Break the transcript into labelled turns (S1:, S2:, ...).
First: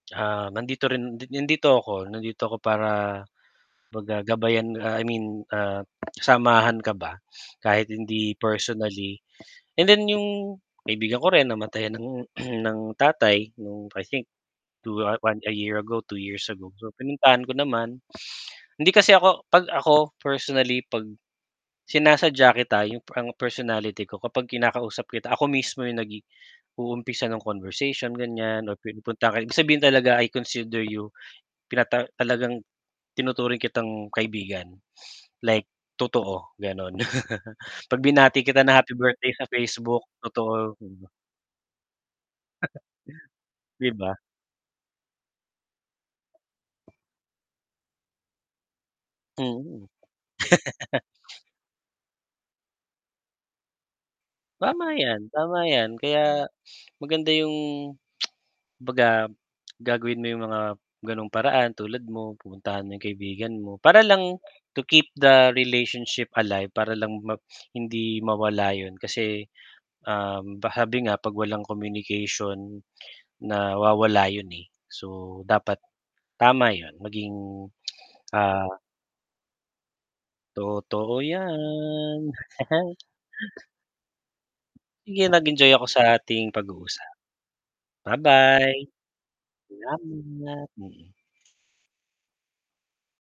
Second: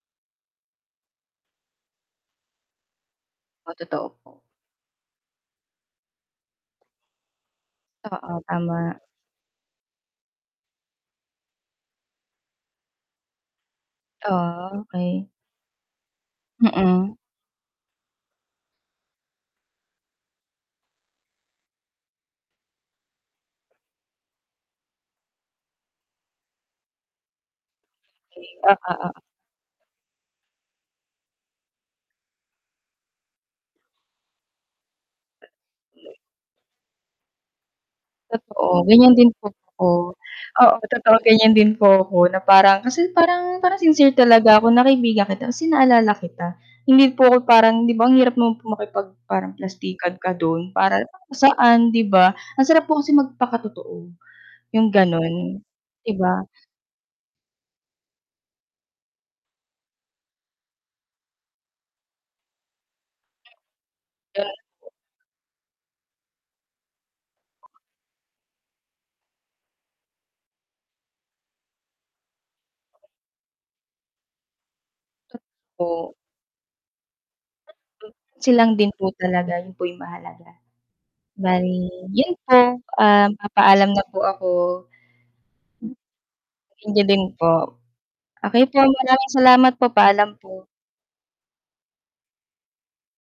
S1: Ah, nandito rin nandito ako nandito ako para,
S2: Oh, totoo
S1: 'baga
S2: po.
S1: gabayan ah, I mean, ah, samahan ka ba kahit hindi
S2: Oo, tama.
S1: personally, and then 'yung kaibigan ko rin namatayan ng, ng tatay nung I think, 2
S2: Okey.
S1: 1 a year ago, 2 years ago. So
S2: Mm.
S1: pinuntahan ko naman. Hindi kasi ako 'pag ako personally 'pag sinasadya kita, 'yung parang personality ko kapag kinakausap kita ako mismo 'yung nagi uumpisa ng conversation ganiyan
S2: Oo,
S1: or
S2: oo.
S1: pinupuntahan ka ibig sabihin talaga I consider you, pinata talagang tinuturing kitang kaibigan, like totoo, gano'n. 'Pag binati kita ng
S2: Totoo,
S1: happy
S2: ganiyan
S1: birthday
S2: din
S1: sa
S2: po ako.
S1: Facebook totoo,
S2: Oo,
S1: mm.
S2: totoo ganiyan din po ako na parang kasi parang parang
S1: 'Di
S2: sincere
S1: ba.
S2: talaga ako na kaibigan kita kasi naalala kita. Hindi po ako parang 'di ba ang hirap naman po makipag parang
S1: Hmm.
S2: plastikan ka do'n para saan 'di ba? Ang sarap po kasi magpakatotoo, 'yung
S1: Tama 'yan, tama
S2: gano'n
S1: 'yan.
S2: 'di ba?
S1: Kaya maganda 'yung, 'baga gagawin mo 'yung mga ganung paraan tulad mo pupuntahan mo 'yung kaibigan mo, para lang to
S2: [unintelligible]
S1: keep the relationship alive, para lang ma hindi mawala 'yun, kasi, um, pa sabi nga 'pag walang communication nawawala 'yun, eh, so dapat
S2: O
S1: tama 'yun maging,
S2: [unintelligible]
S1: ah
S2: Silang din po talaga 'yun po 'yung mahalaga.
S1: Totoo
S2: Bali,
S1: 'yan.
S2: 'yun po, ah, papaalam na po ako.
S1: 'Yun nag-enjoy ako sa ating
S2: Hmm. Thank you
S1: pag-uusap.
S2: din po. Okey po,
S1: Ba-bye!
S2: maraming salamat po. Paalam po.
S1: Salamat, mm.